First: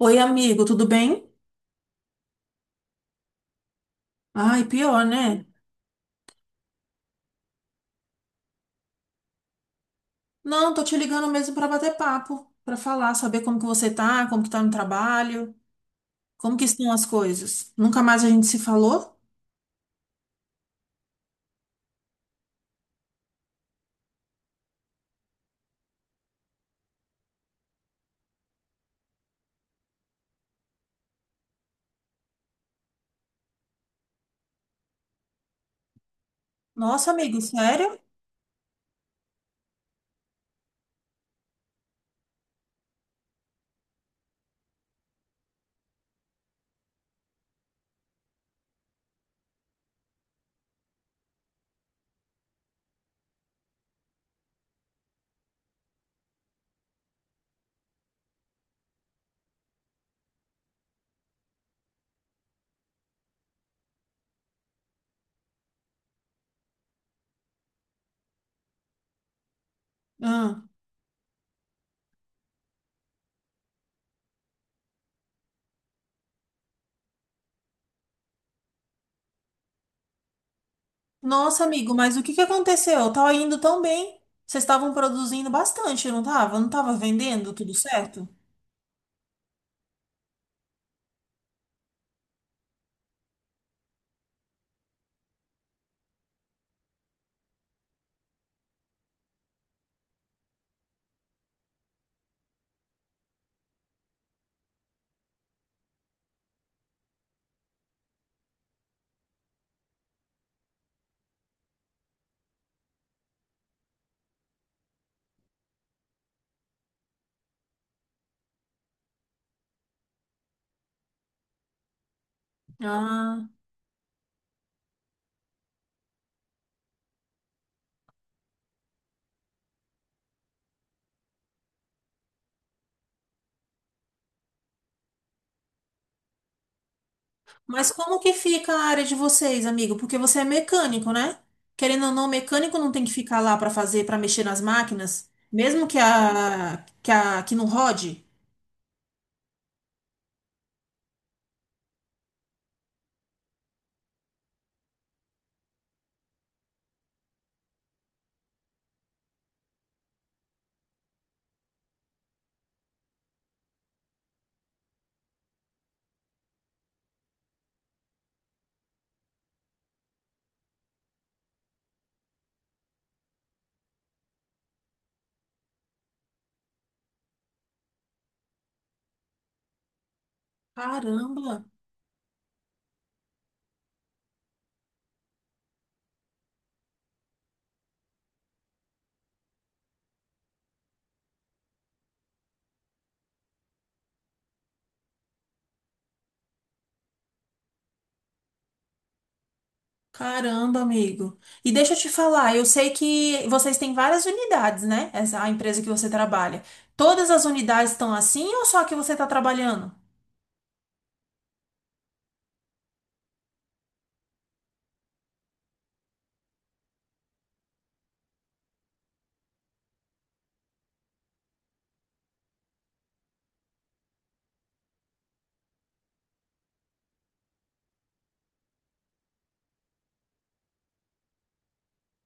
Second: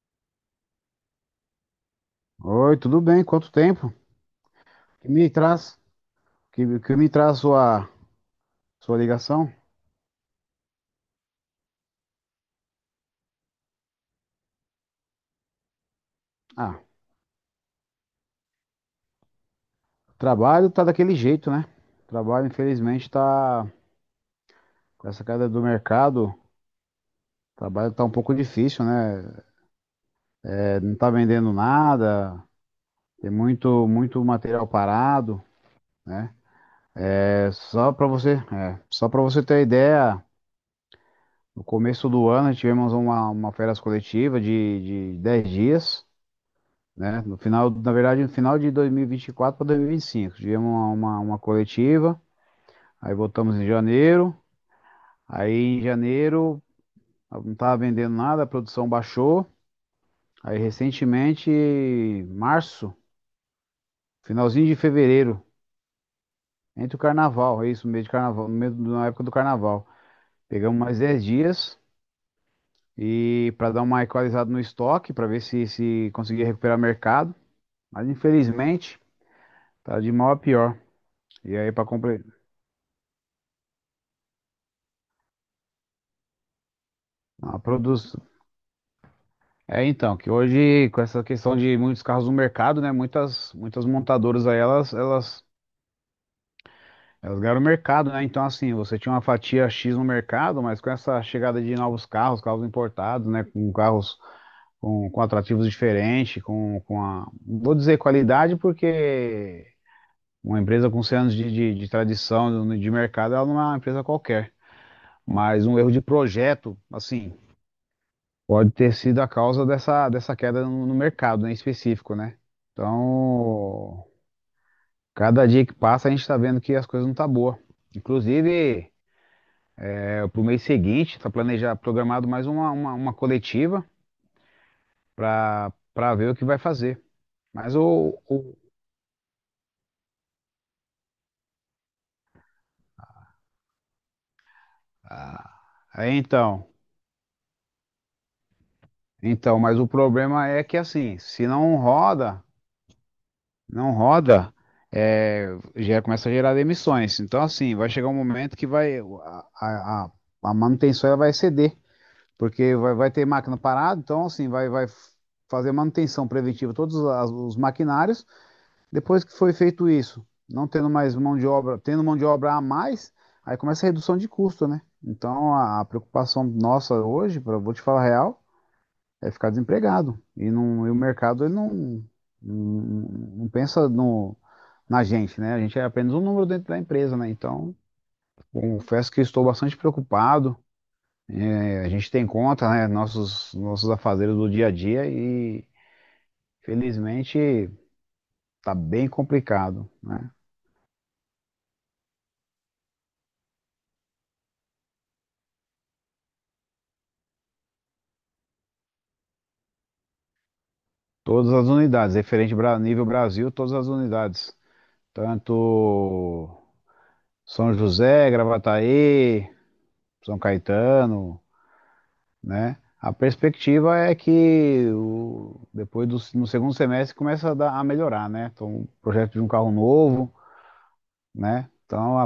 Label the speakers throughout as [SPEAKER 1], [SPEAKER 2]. [SPEAKER 1] Oi, amigo, tudo bem?
[SPEAKER 2] Oi, tudo bem? Quanto tempo?
[SPEAKER 1] Ai, pior,
[SPEAKER 2] Que me
[SPEAKER 1] né?
[SPEAKER 2] traz? Que me traz sua ligação?
[SPEAKER 1] Não, tô te ligando mesmo pra bater papo, pra falar, saber como que você tá, como que tá no trabalho, como que
[SPEAKER 2] Ah,
[SPEAKER 1] estão as coisas. Nunca mais a gente se falou?
[SPEAKER 2] o trabalho tá daquele jeito, né? O trabalho, infelizmente, tá com essa queda do mercado. O trabalho tá um pouco difícil, né? É, não tá vendendo nada. Tem muito muito material parado, né?
[SPEAKER 1] Nossa, amigo,
[SPEAKER 2] É só
[SPEAKER 1] sério?
[SPEAKER 2] para você, só para você ter ideia, no começo do ano tivemos uma férias coletiva de 10 dias. Né? No final, na verdade, no final de 2024 para 2025. Tivemos uma coletiva, aí voltamos em janeiro. Aí em janeiro não estava vendendo nada, a produção baixou. Aí recentemente, março, finalzinho de fevereiro, entre o carnaval, é isso, no meio de carnaval, no meio da época do carnaval.
[SPEAKER 1] Ah.
[SPEAKER 2] Pegamos mais 10 dias e para dar uma equalizada no estoque, para ver se se conseguia recuperar mercado. Mas infelizmente, tá de mal a pior. E
[SPEAKER 1] Nossa,
[SPEAKER 2] aí para
[SPEAKER 1] amigo, mas o
[SPEAKER 2] completar,
[SPEAKER 1] que que aconteceu? Tava indo tão bem. Vocês estavam produzindo bastante, não tava? Não tava vendendo
[SPEAKER 2] a
[SPEAKER 1] tudo
[SPEAKER 2] produção
[SPEAKER 1] certo?
[SPEAKER 2] é, então, que hoje, com essa questão de muitos carros no mercado, né? Muitas montadoras aí, elas ganharam o mercado, né? Então, assim, você tinha uma fatia X no mercado, mas com essa chegada de novos carros, carros importados, né? Com carros com atrativos diferentes, com a. não Vou dizer qualidade, porque uma empresa com 100 anos de tradição de mercado, ela não é uma empresa qualquer. Mas um erro de projeto, assim. Pode ter sido a causa dessa queda no mercado, né, em específico, né?
[SPEAKER 1] Ah.
[SPEAKER 2] Então, cada dia que passa a gente está vendo que as coisas não estão tá boa. Inclusive, para o mês seguinte, está planejado, programado mais uma coletiva para ver o que vai fazer. Mas
[SPEAKER 1] Mas como que fica a área de vocês, amigo? Porque você é mecânico, né? Querendo ou não, mecânico não tem que ficar lá para fazer, para mexer nas máquinas,
[SPEAKER 2] ah,
[SPEAKER 1] mesmo que
[SPEAKER 2] é, então,
[SPEAKER 1] a que não rode.
[SPEAKER 2] mas o problema é que assim, se não roda, não roda, é, já começa a gerar demissões. Então, assim, vai chegar um momento que vai a, a, a a manutenção ela vai ceder, porque vai ter máquina parada, então, assim, vai fazer manutenção preventiva os maquinários. Depois que foi feito isso, não tendo mais mão de obra, tendo mão de obra a mais, aí começa a redução de custo, né? Então, a preocupação nossa hoje, pra, vou te falar a real, é ficar desempregado. E, não, e o mercado ele
[SPEAKER 1] Caramba,
[SPEAKER 2] não, não, não pensa no, na gente, né? A gente é apenas um número dentro da empresa, né? Então, confesso que estou bastante preocupado. É, a gente tem conta, né? Nossos afazeres do dia a dia e, felizmente, está bem complicado, né?
[SPEAKER 1] caramba, amigo. E deixa eu te falar, eu sei que vocês têm várias unidades, né? Essa a empresa que você trabalha. Todas as unidades estão assim ou só a que você está trabalhando?
[SPEAKER 2] Todas as unidades, referente a nível Brasil, todas as unidades. Tanto São José, Gravataí, São Caetano, né? A perspectiva é que depois no segundo semestre começa a melhorar, né? Então, o projeto de um carro novo, né? Então, a,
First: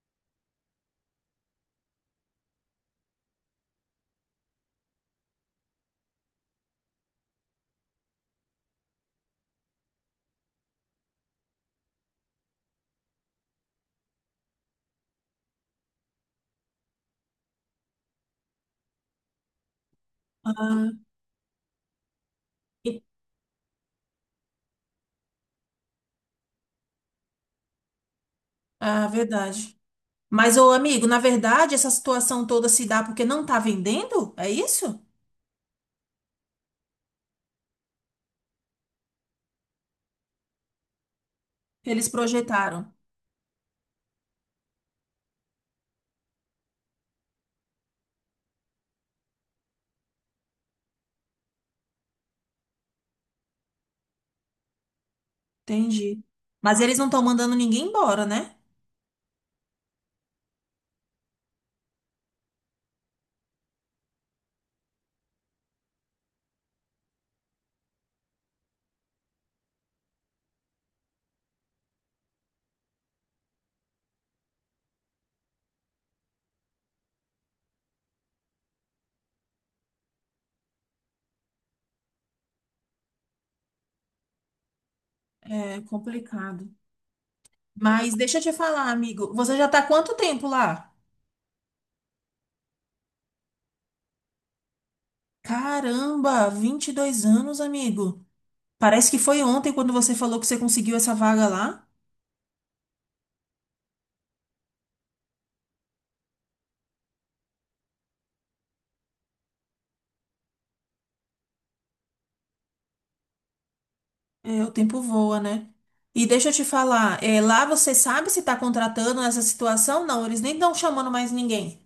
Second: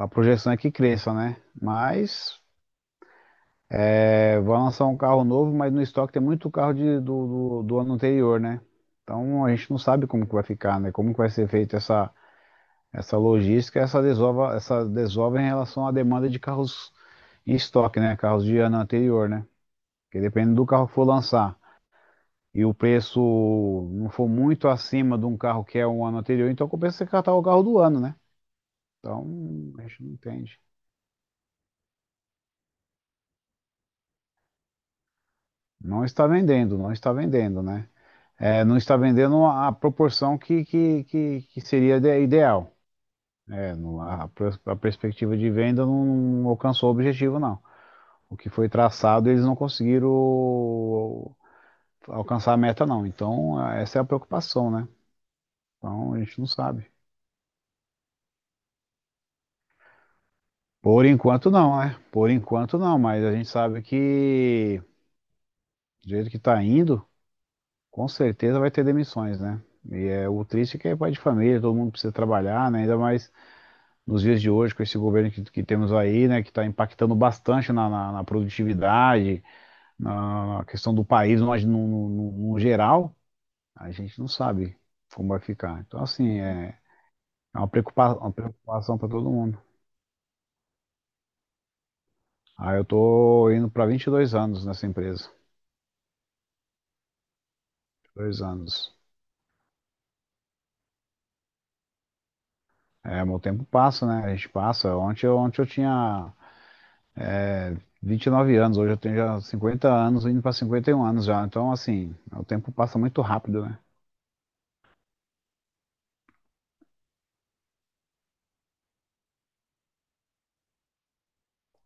[SPEAKER 2] a- a projeção é que cresça, né? Mas é, vai lançar um carro novo, mas no estoque tem muito carro do ano anterior, né? Então, a gente não sabe como que vai ficar, né? Como que vai ser feita essa, essa logística, essa desova em relação à demanda de carros em estoque, né? Carros de ano anterior, né? Porque depende do carro que
[SPEAKER 1] Ah,
[SPEAKER 2] for lançar. E o
[SPEAKER 1] e-
[SPEAKER 2] preço não for muito acima de um carro que é um ano anterior, então compensa você catar o carro do ano, né?
[SPEAKER 1] ah,
[SPEAKER 2] Então,
[SPEAKER 1] verdade.
[SPEAKER 2] a gente não
[SPEAKER 1] Mas,
[SPEAKER 2] entende.
[SPEAKER 1] ô amigo, na verdade, essa situação toda se dá porque não está vendendo? É isso?
[SPEAKER 2] Não está vendendo, não está vendendo, né? É, não está vendendo a proporção que seria
[SPEAKER 1] Eles
[SPEAKER 2] ideal.
[SPEAKER 1] projetaram.
[SPEAKER 2] É, No a, pers- a perspectiva de venda não alcançou o objetivo, não. O que foi traçado, eles não conseguiram alcançar a meta, não. Então, essa é a preocupação, né? Então, a
[SPEAKER 1] Entendi.
[SPEAKER 2] gente não
[SPEAKER 1] Mas
[SPEAKER 2] sabe.
[SPEAKER 1] eles não estão mandando ninguém embora, né?
[SPEAKER 2] Por enquanto não, né? Por enquanto não, mas a gente sabe que do jeito que tá indo, com certeza vai ter demissões, né? E é o triste é que é pai de família, todo mundo precisa trabalhar, né? Ainda mais nos dias de hoje, com esse governo que temos aí, né? Que está impactando bastante na produtividade, na questão do país no geral, a gente não sabe como vai
[SPEAKER 1] É
[SPEAKER 2] ficar. Então, assim,
[SPEAKER 1] complicado.
[SPEAKER 2] é, é uma
[SPEAKER 1] Mas
[SPEAKER 2] uma
[SPEAKER 1] deixa eu te falar,
[SPEAKER 2] preocupação para todo
[SPEAKER 1] amigo. Você
[SPEAKER 2] mundo.
[SPEAKER 1] já tá há quanto tempo lá?
[SPEAKER 2] Ah, eu tô indo para 22 anos nessa empresa.
[SPEAKER 1] Caramba, 22 anos, amigo.
[SPEAKER 2] 2 anos.
[SPEAKER 1] Parece que foi ontem quando você falou que você conseguiu essa vaga lá.
[SPEAKER 2] É, meu tempo passa, né? A gente passa. Ontem, ontem eu tinha é, 29 anos, hoje eu tenho já 50 anos, indo para 51 anos já. Então, assim, o tempo passa muito rápido, né?
[SPEAKER 1] É, o tempo voa, né? E deixa eu te falar, é, lá você sabe se tá contratando nessa situação? Não, eles nem estão chamando mais ninguém.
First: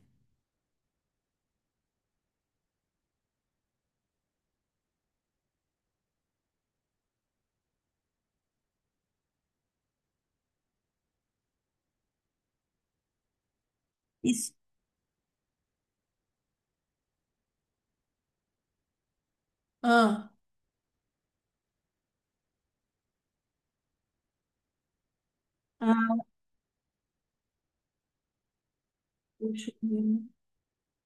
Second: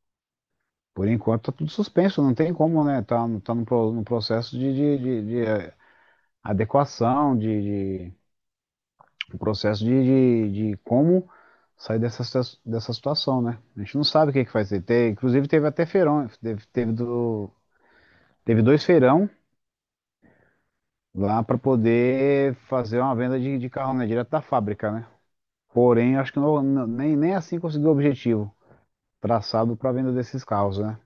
[SPEAKER 2] Por enquanto tá tudo suspenso, não tem como, né? Tá, no processo adequação, de um processo de como sair dessa, dessa situação, né? A gente não sabe o que
[SPEAKER 1] Isso.
[SPEAKER 2] que vai ser. Inclusive teve até feirão, teve dois feirão
[SPEAKER 1] Ah,
[SPEAKER 2] lá para poder fazer uma venda de carro, né, direto da fábrica, né? Porém,
[SPEAKER 1] ah,
[SPEAKER 2] acho que nem assim conseguiu o objetivo
[SPEAKER 1] puxa
[SPEAKER 2] traçado para a venda
[SPEAKER 1] vida.
[SPEAKER 2] desses carros, né?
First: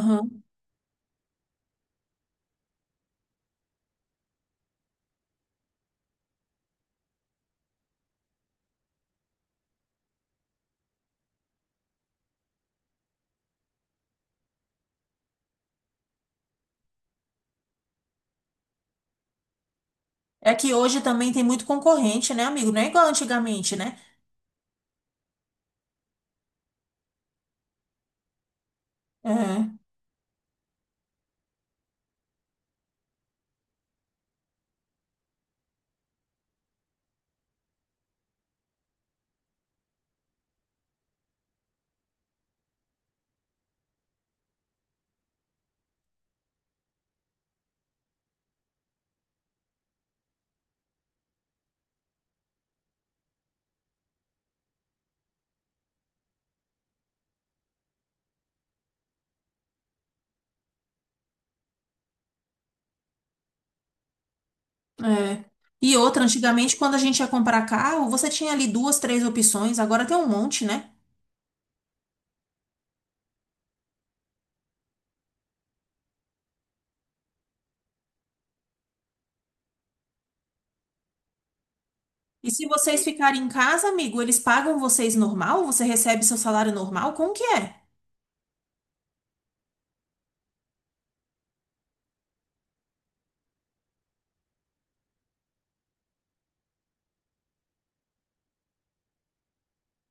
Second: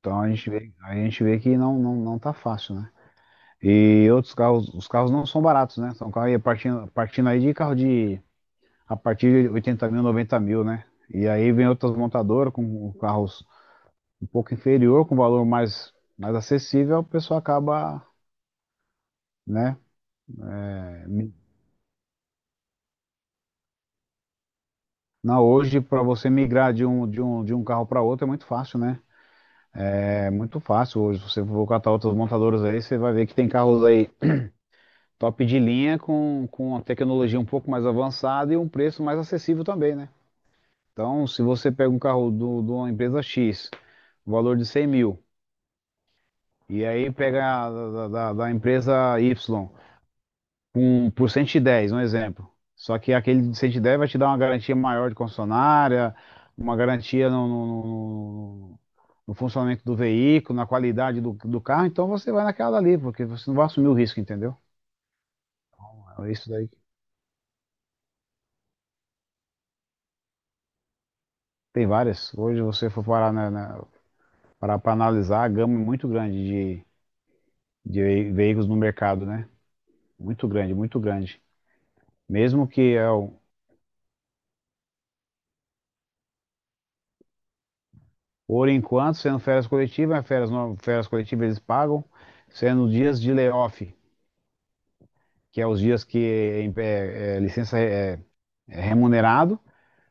[SPEAKER 2] Então a gente vê que não tá fácil, né? E outros carros, os carros não são baratos, né? São carros aí partindo, partindo aí de carro de a partir de 80 mil, 90 mil, né? E aí vem outras montadoras com carros um pouco inferior, com valor mais, mais acessível, o pessoal acaba, né,
[SPEAKER 1] É que hoje também tem muito concorrente, né, amigo? Não é igual antigamente, né?
[SPEAKER 2] não, hoje para você migrar de um carro para outro é muito fácil, né?
[SPEAKER 1] É,
[SPEAKER 2] É muito fácil. Hoje, se você for catar outras montadoras aí, você vai ver que tem carros aí top de linha com uma tecnologia um pouco mais avançada e um preço mais acessível também, né? Então, se você pega um carro de uma empresa X, valor de 100 mil, e aí pega a da empresa Y, por 110 um exemplo. Só que aquele de 110 vai te dar uma garantia maior de concessionária, uma garantia no funcionamento do veículo, na qualidade do carro, então você vai naquela ali, porque você não vai assumir o risco, entendeu?
[SPEAKER 1] é. E outra,
[SPEAKER 2] É isso daí
[SPEAKER 1] antigamente, quando a gente ia comprar carro, você tinha ali duas, três opções, agora tem um monte, né?
[SPEAKER 2] tem várias. Hoje você for parar parar para analisar a gama é muito grande de, de veículos no mercado, né? Muito grande, muito grande.
[SPEAKER 1] E se
[SPEAKER 2] Mesmo que
[SPEAKER 1] vocês
[SPEAKER 2] é,
[SPEAKER 1] ficarem em casa, amigo, eles pagam vocês normal? Você recebe seu salário normal? Como que é?
[SPEAKER 2] por enquanto, sendo férias coletivas, férias, férias coletivas eles pagam, sendo dias de layoff, que é os dias que é licença é remunerado,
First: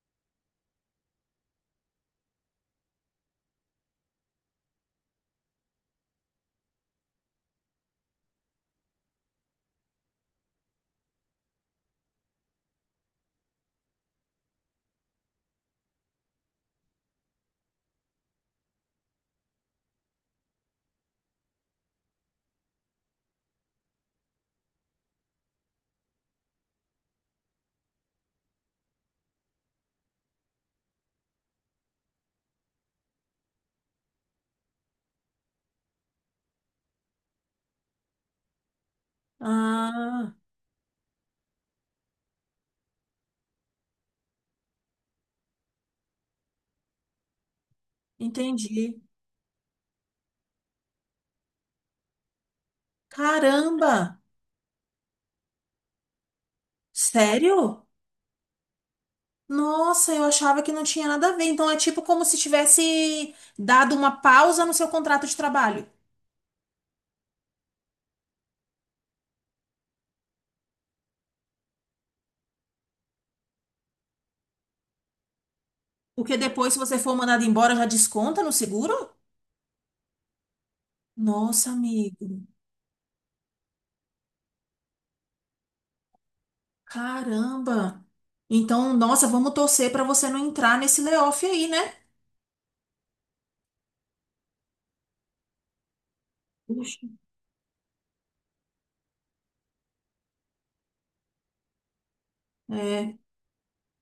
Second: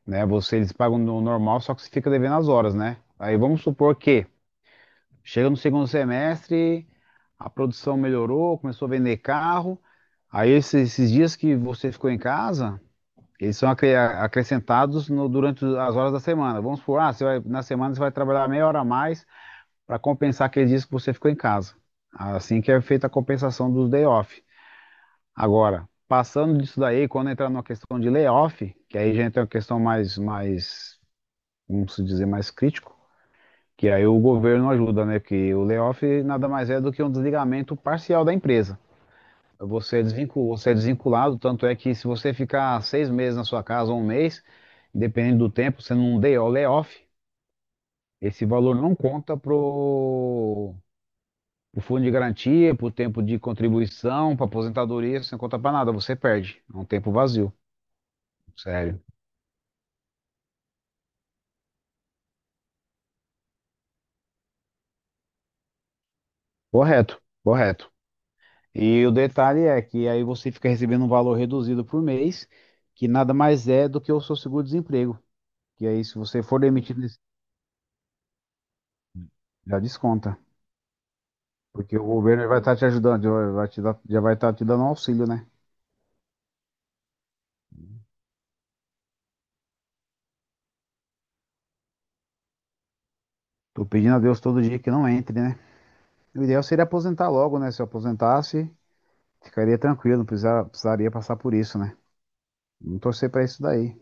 [SPEAKER 2] né? Você eles pagam no normal, só que você fica devendo as horas, né? Aí vamos supor que chega no segundo semestre, a produção melhorou, começou a vender carro, aí esses dias que você ficou em casa, eles são acrescentados durante as horas da semana. Vamos supor, ah, você vai, na semana você vai trabalhar meia hora a mais para compensar aqueles dias que você ficou em casa. Assim que é feita a compensação dos day off. Agora, passando disso daí, quando entrar numa questão de layoff, que aí já entra uma questão mais, vamos dizer, mais crítico, que aí o governo ajuda, né? Porque o layoff nada mais é do que um desligamento parcial da empresa.
[SPEAKER 1] Ah,
[SPEAKER 2] Você é desvinculado, tanto é que se você ficar 6 meses na sua casa, ou um mês, dependendo do tempo, você não deu layoff, esse valor não
[SPEAKER 1] entendi.
[SPEAKER 2] conta pro O fundo de garantia, pro tempo de
[SPEAKER 1] Caramba!
[SPEAKER 2] contribuição, para aposentadoria, você não conta para nada, você perde. É um tempo vazio,
[SPEAKER 1] Sério?
[SPEAKER 2] sério.
[SPEAKER 1] Nossa, eu achava que não tinha nada a ver. Então é tipo como se tivesse dado uma pausa no seu contrato de trabalho.
[SPEAKER 2] Correto, correto. E o detalhe é que aí você fica recebendo um valor reduzido por mês, que nada mais é do que o seu seguro-desemprego. Que aí, se
[SPEAKER 1] Porque
[SPEAKER 2] você for
[SPEAKER 1] depois, se você
[SPEAKER 2] demitido,
[SPEAKER 1] for mandado embora, já desconta no seguro?
[SPEAKER 2] já desconta.
[SPEAKER 1] Nossa,
[SPEAKER 2] Porque o
[SPEAKER 1] amigo.
[SPEAKER 2] governo vai estar te ajudando, já vai estar te dando um auxílio, né?
[SPEAKER 1] Caramba. Então, nossa, vamos torcer para você não entrar nesse layoff aí, né?
[SPEAKER 2] Tô pedindo a Deus todo dia que não entre, né? O ideal seria
[SPEAKER 1] Puxa.
[SPEAKER 2] aposentar logo, né? Se eu aposentasse, ficaria tranquilo, não precisaria passar por isso, né? Vamos
[SPEAKER 1] É.
[SPEAKER 2] torcer pra isso daí.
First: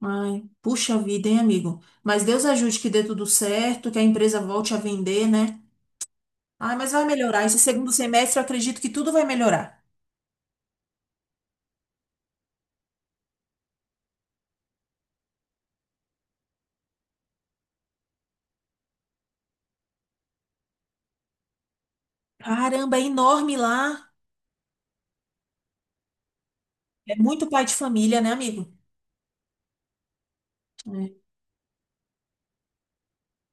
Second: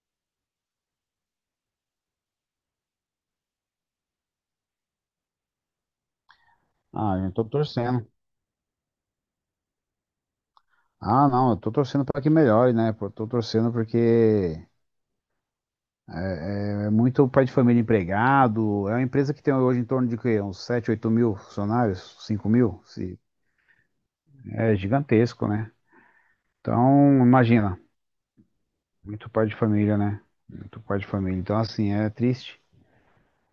[SPEAKER 1] Ai, puxa vida, hein, amigo? Mas Deus ajude que dê tudo certo, que a empresa volte a vender, né? Ai, mas vai
[SPEAKER 2] Ah, eu
[SPEAKER 1] melhorar.
[SPEAKER 2] tô
[SPEAKER 1] Esse segundo
[SPEAKER 2] torcendo.
[SPEAKER 1] semestre eu acredito que tudo vai melhorar.
[SPEAKER 2] Ah, não, eu tô torcendo pra que melhore, né? Pô, tô torcendo porque é muito pai de família empregado. É uma empresa que tem hoje em torno de quê? Uns 7, 8 mil funcionários, 5 mil?
[SPEAKER 1] Caramba, é enorme lá.
[SPEAKER 2] É gigantesco, né?
[SPEAKER 1] É
[SPEAKER 2] Então,
[SPEAKER 1] muito pai de
[SPEAKER 2] imagina,
[SPEAKER 1] família, né, amigo?
[SPEAKER 2] muito pai de família, né? Muito pai de
[SPEAKER 1] É.
[SPEAKER 2] família. Então, assim, é triste.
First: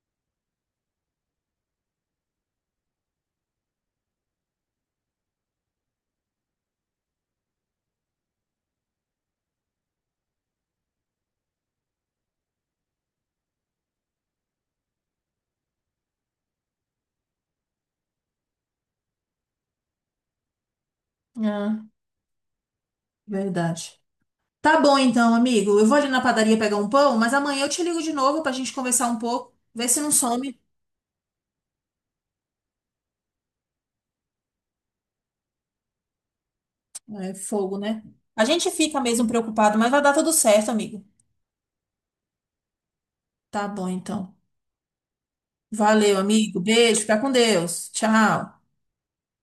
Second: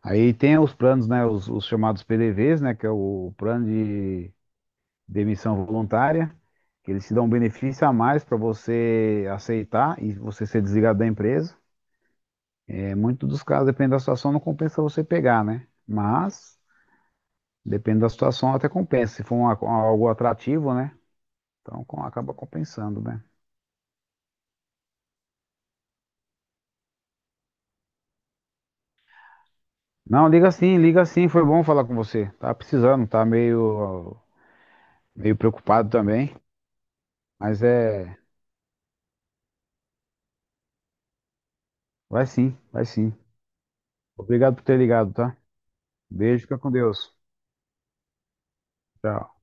[SPEAKER 2] Aí tem os planos, né? Os chamados PDVs, né? Que é o plano de demissão voluntária. Que eles te dão um benefício a mais para você aceitar e você ser desligado da empresa. É, muito dos casos, dependendo da situação, não compensa você pegar, né? Mas, dependendo da situação, até compensa. Se for algo atrativo, né?
[SPEAKER 1] Ah,
[SPEAKER 2] Então acaba compensando, né?
[SPEAKER 1] verdade. Tá bom então, amigo. Eu vou ali na padaria pegar um pão, mas amanhã eu te ligo de novo pra gente conversar um pouco, ver se não
[SPEAKER 2] Não,
[SPEAKER 1] some.
[SPEAKER 2] liga sim, foi bom falar com você. Tá precisando, tá meio preocupado também.
[SPEAKER 1] É
[SPEAKER 2] Mas
[SPEAKER 1] fogo, né?
[SPEAKER 2] é.
[SPEAKER 1] A gente fica mesmo preocupado, mas vai dar tudo certo, amigo.
[SPEAKER 2] Vai sim, vai sim.
[SPEAKER 1] Tá bom então.
[SPEAKER 2] Obrigado por ter ligado, tá?
[SPEAKER 1] Valeu,
[SPEAKER 2] Beijo, fica
[SPEAKER 1] amigo.
[SPEAKER 2] com
[SPEAKER 1] Beijo,
[SPEAKER 2] Deus.
[SPEAKER 1] fica com Deus. Tchau.
[SPEAKER 2] Tchau.